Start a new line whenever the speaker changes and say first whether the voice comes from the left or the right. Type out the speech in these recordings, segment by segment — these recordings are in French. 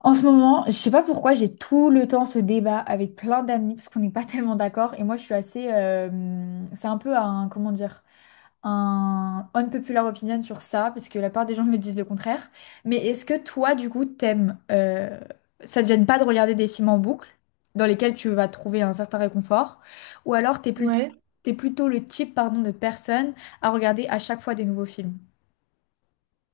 left: En ce moment, je sais pas pourquoi j'ai tout le temps ce débat avec plein d'amis parce qu'on n'est pas tellement d'accord et moi je suis assez c'est un peu un comment dire un unpopular opinion sur ça parce que la part des gens me disent le contraire. Mais est-ce que toi du coup t'aimes ça te gêne pas de regarder des films en boucle dans lesquels tu vas trouver un certain réconfort ou alors
right: Ouais.
left: t'es plutôt le type pardon de personne à regarder à chaque fois des nouveaux films?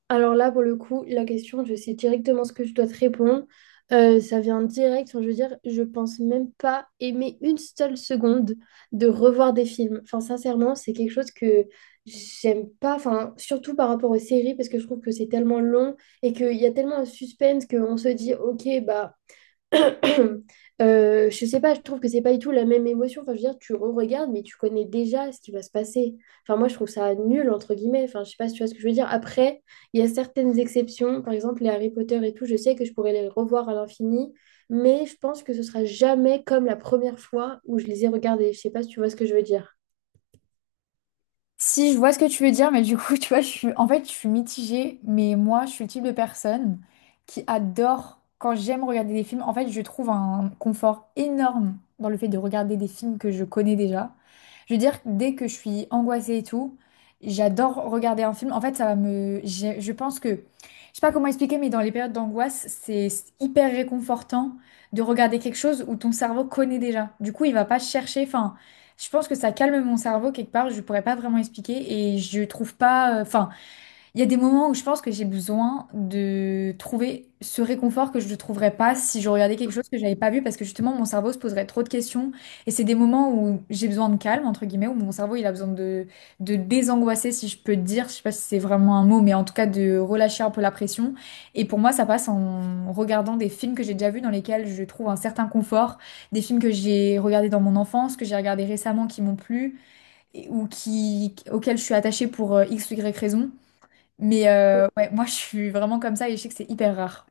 right: Alors là, pour le coup, la question, je sais directement ce que je dois te répondre. Ça vient direct. Enfin, je veux dire, je pense même pas aimer une seule seconde de revoir des films. Enfin, sincèrement, c'est quelque chose que j'aime pas. Enfin, surtout par rapport aux séries, parce que je trouve que c'est tellement long et qu'il y a tellement un suspense qu'on se dit, ok, bah. Je sais pas, je trouve que c'est pas du tout la même émotion. Enfin, je veux dire, tu re-regardes, mais tu connais déjà ce qui va se passer. Enfin, moi, je trouve ça nul, entre guillemets. Enfin, je sais pas si tu vois ce que je veux dire. Après, il y a certaines exceptions, par exemple les Harry Potter et tout, je sais que je pourrais les revoir à l'infini, mais je pense que ce sera jamais comme la première fois où je les ai regardés. Je sais pas si tu vois ce que je veux dire.
left: Si, je vois ce que tu veux dire, mais du coup, tu vois, en fait, je suis mitigée, mais moi, je suis le type de personne qui adore, quand j'aime regarder des films, en fait, je trouve un confort énorme dans le fait de regarder des films que je connais déjà. Je veux dire, dès que je suis angoissée et tout, j'adore regarder un film. En fait, ça va me... Je pense que... Je sais pas comment expliquer, mais dans les périodes d'angoisse, c'est hyper réconfortant de regarder quelque chose où ton cerveau connaît déjà. Du coup, il va pas chercher, enfin... Je pense que ça calme mon cerveau quelque part, je pourrais pas vraiment expliquer et je trouve pas, enfin, il y a des moments où je pense que j'ai besoin de trouver ce réconfort que je ne trouverais pas si je regardais quelque chose que j'avais pas vu parce que justement mon cerveau se poserait trop de questions et c'est des moments où j'ai besoin de calme entre guillemets où mon cerveau il a besoin de désangoisser si je peux te dire je sais pas si c'est vraiment un mot mais en tout cas de relâcher un peu la pression et pour moi ça passe en regardant des films que j'ai déjà vus dans lesquels je trouve un certain confort des films que j'ai regardés dans mon enfance que j'ai regardés récemment qui m'ont plu ou qui auxquels je suis attachée pour X ou Y raison mais ouais, moi je suis vraiment comme ça et je sais que c'est hyper rare.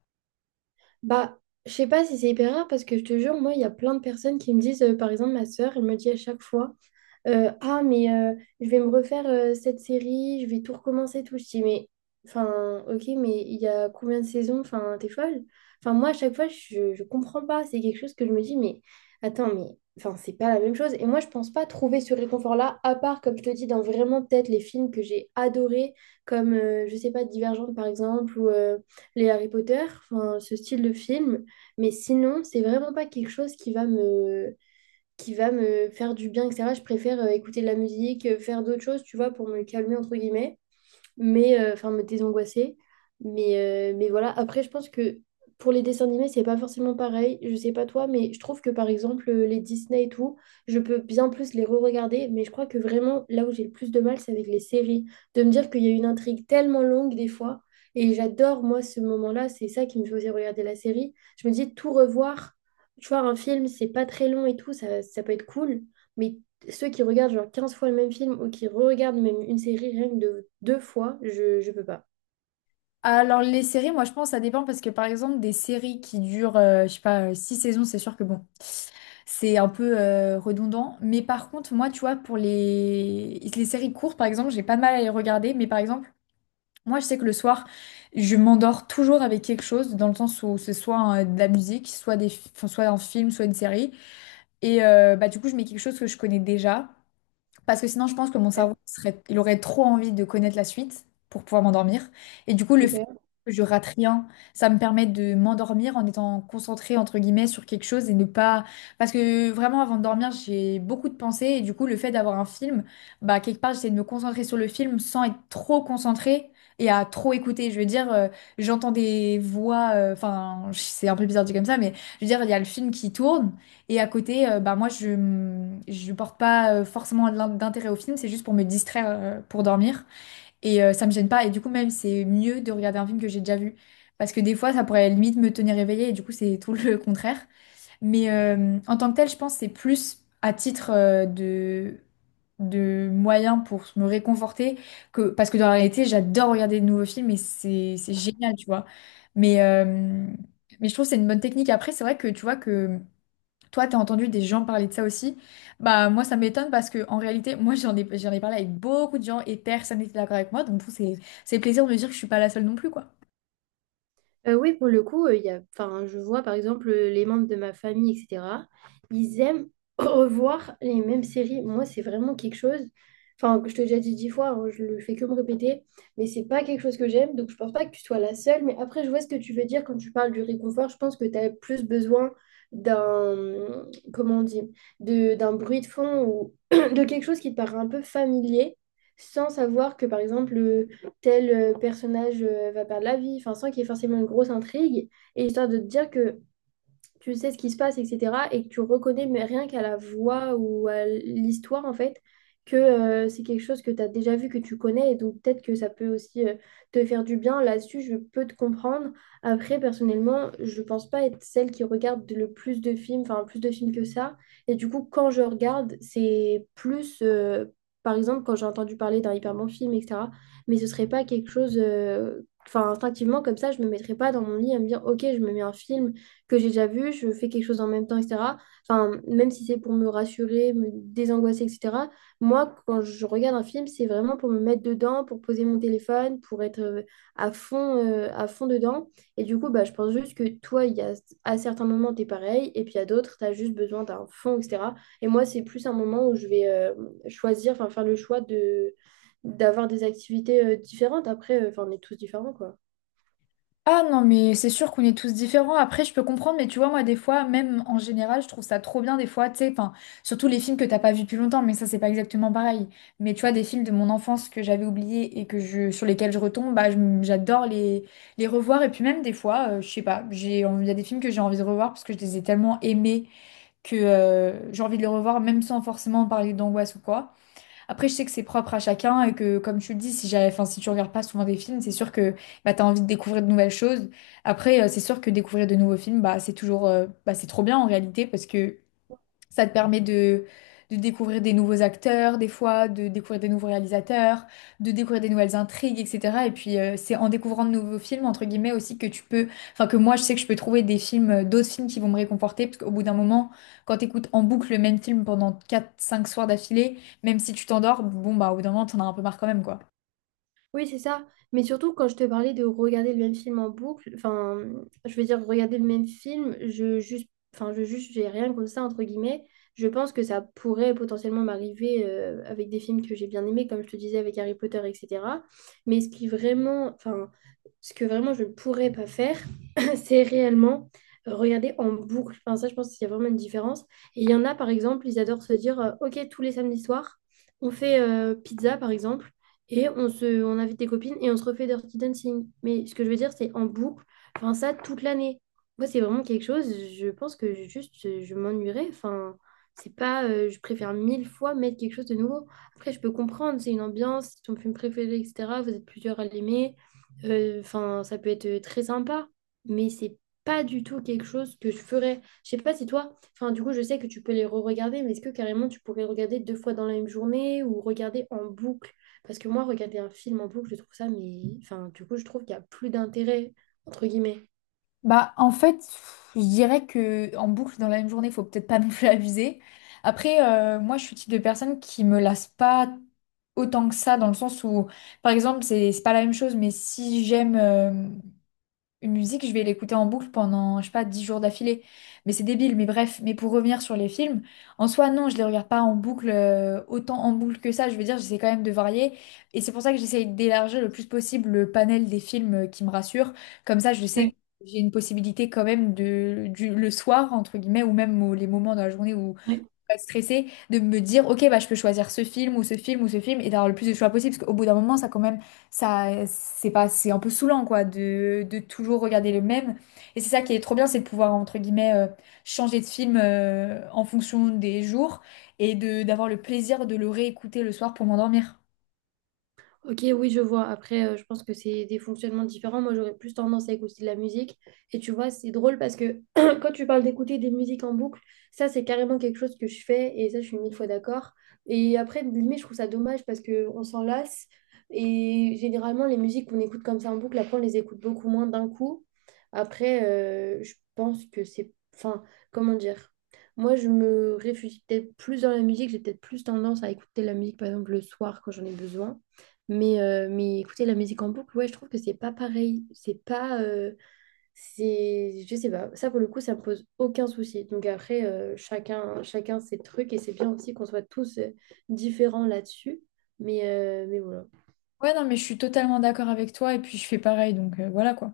right: Bah, je sais pas si c'est hyper rare parce que je te jure, moi, il y a plein de personnes qui me disent, par exemple, ma sœur, elle me dit à chaque fois, ah, mais je vais me refaire cette série, je vais tout recommencer, tout. Je dis, mais, enfin, ok, mais il y a combien de saisons? Enfin, t'es folle? Enfin, moi, à chaque fois, je comprends pas. C'est quelque chose que je me dis, mais attends, mais, enfin, c'est pas la même chose. Et moi, je pense pas trouver ce réconfort-là, à part, comme je te dis, dans vraiment peut-être les films que j'ai adorés, comme, je sais pas, Divergente, par exemple, ou les Harry Potter, enfin, ce style de film. Mais sinon, c'est vraiment pas quelque chose qui va me faire du bien, etc. Je préfère écouter de la musique, faire d'autres choses, tu vois, pour me calmer, entre guillemets mais enfin me désangoisser. Mais voilà, après, je pense que pour les dessins animés, c'est pas forcément pareil. Je sais pas toi, mais je trouve que par exemple, les Disney et tout, je peux bien plus les re-regarder. Mais je crois que vraiment, là où j'ai le plus de mal, c'est avec les séries. De me dire qu'il y a une intrigue tellement longue des fois. Et j'adore, moi, ce moment-là. C'est ça qui me faisait regarder la série. Je me dis, tout revoir, tu vois, un film, c'est pas très long et tout, ça peut être cool. Mais ceux qui regardent genre 15 fois le même film ou qui regardent même une série rien que de deux fois, je peux pas.
left: Alors les séries, moi je pense ça dépend parce que par exemple des séries qui durent, je sais pas, 6 saisons, c'est sûr que bon, c'est un peu redondant. Mais par contre, moi tu vois, pour les séries courtes, par exemple, j'ai pas de mal à les regarder. Mais par exemple, moi je sais que le soir, je m'endors toujours avec quelque chose, dans le sens où c'est soit de la musique, soit des... enfin, soit un film, soit une série. Et bah du coup, je mets quelque chose que je connais déjà. Parce que sinon, je pense que mon cerveau serait, il aurait trop envie de connaître la suite pour pouvoir m'endormir. Et du coup, le fait
right: Ok.
left: que je rate rien, ça me permet de m'endormir en étant concentrée, entre guillemets, sur quelque chose et ne pas... Parce que vraiment, avant de dormir, j'ai beaucoup de pensées. Et du coup, le fait d'avoir un film, bah, quelque part, j'essaie de me concentrer sur le film sans être trop concentrée et à trop écouter. Je veux dire, j'entends des voix... Enfin, c'est un peu bizarre dit comme ça, mais je veux dire, il y a le film qui tourne. Et à côté, bah moi, je ne porte pas forcément d'intérêt au film, c'est juste pour me distraire, pour dormir. Et ça me gêne pas. Et du coup, même, c'est mieux de regarder un film que j'ai déjà vu. Parce que des fois, ça pourrait limite me tenir éveillée, et du coup, c'est tout le contraire. Mais en tant que tel, je pense que c'est plus à titre de moyen pour me réconforter que parce que dans la réalité, j'adore regarder de nouveaux films et c'est génial, tu vois. Mais euh, mais je trouve que c'est une bonne technique. Après, c'est vrai que tu vois que toi, t'as entendu des gens parler de ça aussi? Bah moi, ça m'étonne parce que en réalité, moi j'en ai parlé avec beaucoup de gens et personne n'était d'accord avec moi. Donc du coup, c'est plaisir de me dire que je suis pas la seule non plus, quoi.
right: Oui, pour le coup, il y a, enfin, je vois par exemple les membres de ma famille, etc. Ils aiment revoir les mêmes séries. Moi, c'est vraiment quelque chose. Enfin, je te l'ai déjà dit dix fois, hein, je le fais que me répéter, mais c'est pas quelque chose que j'aime, donc je pense pas que tu sois la seule. Mais après, je vois ce que tu veux dire quand tu parles du réconfort. Je pense que tu as plus besoin d'un, comment on dit, d'un bruit de fond ou de quelque chose qui te paraît un peu familier, sans savoir que par exemple tel personnage va perdre la vie, enfin, sans qu'il y ait forcément une grosse intrigue, et histoire de te dire que tu sais ce qui se passe, etc. Et que tu reconnais, mais rien qu'à la voix ou à l'histoire, en fait, que c'est quelque chose que tu as déjà vu, que tu connais. Et donc, peut-être que ça peut aussi te faire du bien. Là-dessus, je peux te comprendre. Après, personnellement, je pense pas être celle qui regarde le plus de films, enfin, plus de films que ça. Et du coup, quand je regarde, c'est plus. Par exemple, quand j'ai entendu parler d'un hyper bon film, etc. Mais ce serait pas quelque chose, enfin, instinctivement, comme ça, je me mettrais pas dans mon lit à me dire, OK, je me mets un film que j'ai déjà vu, je fais quelque chose en même temps, etc. Enfin, même si c'est pour me rassurer, me désangoisser, etc. Moi, quand je regarde un film, c'est vraiment pour me mettre dedans, pour poser mon téléphone, pour être à fond dedans. Et du coup, bah, je pense juste que toi, il y a, à certains moments, tu es pareil, et puis à d'autres, tu as juste besoin d'un fond, etc. Et moi, c'est plus un moment où je vais choisir, enfin, faire le choix de d'avoir des activités différentes. Après, enfin, on est tous différents, quoi.
left: Ah non, mais c'est sûr qu'on est tous différents. Après, je peux comprendre, mais tu vois, moi, des fois, même en général, je trouve ça trop bien, des fois, tu sais, enfin, surtout les films que t'as pas vus depuis longtemps, mais ça, c'est pas exactement pareil. Mais tu vois, des films de mon enfance que j'avais oubliés et que je, sur lesquels je retombe, bah, j'adore les revoir. Et puis même, des fois, je sais pas, j'ai, il y a des films que j'ai envie de revoir parce que je les ai tellement aimés que j'ai envie de le revoir, même sans forcément parler d'angoisse ou quoi. Après, je sais que c'est propre à chacun et que, comme tu le dis, si j'avais, enfin, si tu regardes pas souvent des films, c'est sûr que bah, tu as envie de découvrir de nouvelles choses. Après, c'est sûr que découvrir de nouveaux films, bah, c'est toujours, bah, c'est trop bien en réalité parce que ça te permet de découvrir des nouveaux acteurs, des fois, de découvrir des nouveaux réalisateurs, de découvrir des nouvelles intrigues, etc. Et puis, c'est en découvrant de nouveaux films, entre guillemets, aussi que tu peux, enfin, que moi, je sais que je peux trouver des films, d'autres films qui vont me réconforter, parce qu'au bout d'un moment, quand t'écoutes en boucle le même film pendant quatre cinq soirs d'affilée, même si tu t'endors, bon, bah, au bout d'un moment, t'en as un peu marre quand même, quoi.
right: Oui, c'est ça. Mais surtout, quand je te parlais de regarder le même film en boucle, enfin, je veux dire, regarder le même film, je juste, j'ai rien contre ça, entre guillemets. Je pense que ça pourrait potentiellement m'arriver avec des films que j'ai bien aimés, comme je te disais, avec Harry Potter, etc. Mais ce qui vraiment, enfin, ce que vraiment je ne pourrais pas faire, c'est réellement regarder en boucle. Enfin, ça, je pense qu'il y a vraiment une différence. Et il y en a, par exemple, ils adorent se dire, OK, tous les samedis soirs, on fait pizza, par exemple, et on invite des copines et on se refait Dirty Dancing. Mais ce que je veux dire, c'est en boucle, enfin, ça, toute l'année. Moi, c'est vraiment quelque chose, je pense que juste, je, m'ennuierais. Enfin, c'est pas, je préfère mille fois mettre quelque chose de nouveau. Après, je peux comprendre, c'est une ambiance, c'est ton film préféré, etc. Vous êtes plusieurs à l'aimer. Enfin, ça peut être très sympa, mais c'est pas du tout quelque chose que je ferais. Je sais pas si toi, enfin, du coup, je sais que tu peux les re-regarder, mais est-ce que carrément tu pourrais regarder deux fois dans la même journée ou regarder en boucle? Parce que moi, regarder un film en boucle, je trouve ça, mais enfin, du coup, je trouve qu'il y a plus d'intérêt, entre guillemets.
left: Bah, en fait, pff, je dirais que en boucle dans la même journée, faut peut-être pas non plus abuser. Après, moi, je suis le type de personne qui me lasse pas autant que ça, dans le sens où, par exemple, c'est pas la même chose, mais si j'aime. Une musique, je vais l'écouter en boucle pendant, je sais pas, 10 jours d'affilée. Mais c'est débile, mais bref. Mais pour revenir sur les films, en soi, non, je les regarde pas en boucle, autant en boucle que ça. Je veux dire, j'essaie quand même de varier. Et c'est pour ça que j'essaie d'élargir le plus possible le panel des films qui me rassurent. Comme ça, je sais que j'ai une possibilité quand même de, du, le soir, entre guillemets, ou même les moments de la journée où
right: Ouais.
left: pas être stressée de me dire, ok, bah, je peux choisir ce film ou ce film ou ce film et d'avoir le plus de choix possible. Parce qu'au bout d'un moment, ça, quand même, ça, c'est pas, c'est un peu saoulant, quoi, de toujours regarder le même. Et c'est ça qui est trop bien, c'est de pouvoir, entre guillemets, changer de film en fonction des jours et d'avoir le plaisir de le réécouter le soir pour m'endormir.
right: Ok, oui, je vois. Après, je pense que c'est des fonctionnements différents. Moi, j'aurais plus tendance à écouter de la musique. Et tu vois, c'est drôle parce que quand tu parles d'écouter des musiques en boucle, ça, c'est carrément quelque chose que je fais. Et ça, je suis mille fois d'accord. Et après, limite, je trouve ça dommage parce qu'on s'en lasse. Et généralement, les musiques qu'on écoute comme ça en boucle, après, on les écoute beaucoup moins d'un coup. Après, je pense que c'est... Enfin, comment dire? Moi, je me réfugie peut-être plus dans la musique. J'ai peut-être plus tendance à écouter la musique, par exemple, le soir quand j'en ai besoin. Mais écouter la musique en boucle, ouais, je trouve que c'est pas pareil. C'est pas. C'est, je sais pas. Ça, pour le coup, ça me pose aucun souci. Donc après, chacun ses trucs et c'est bien aussi qu'on soit tous différents là-dessus. Mais voilà.
left: Ouais, non, mais je suis totalement d'accord avec toi et puis je fais pareil, donc voilà quoi.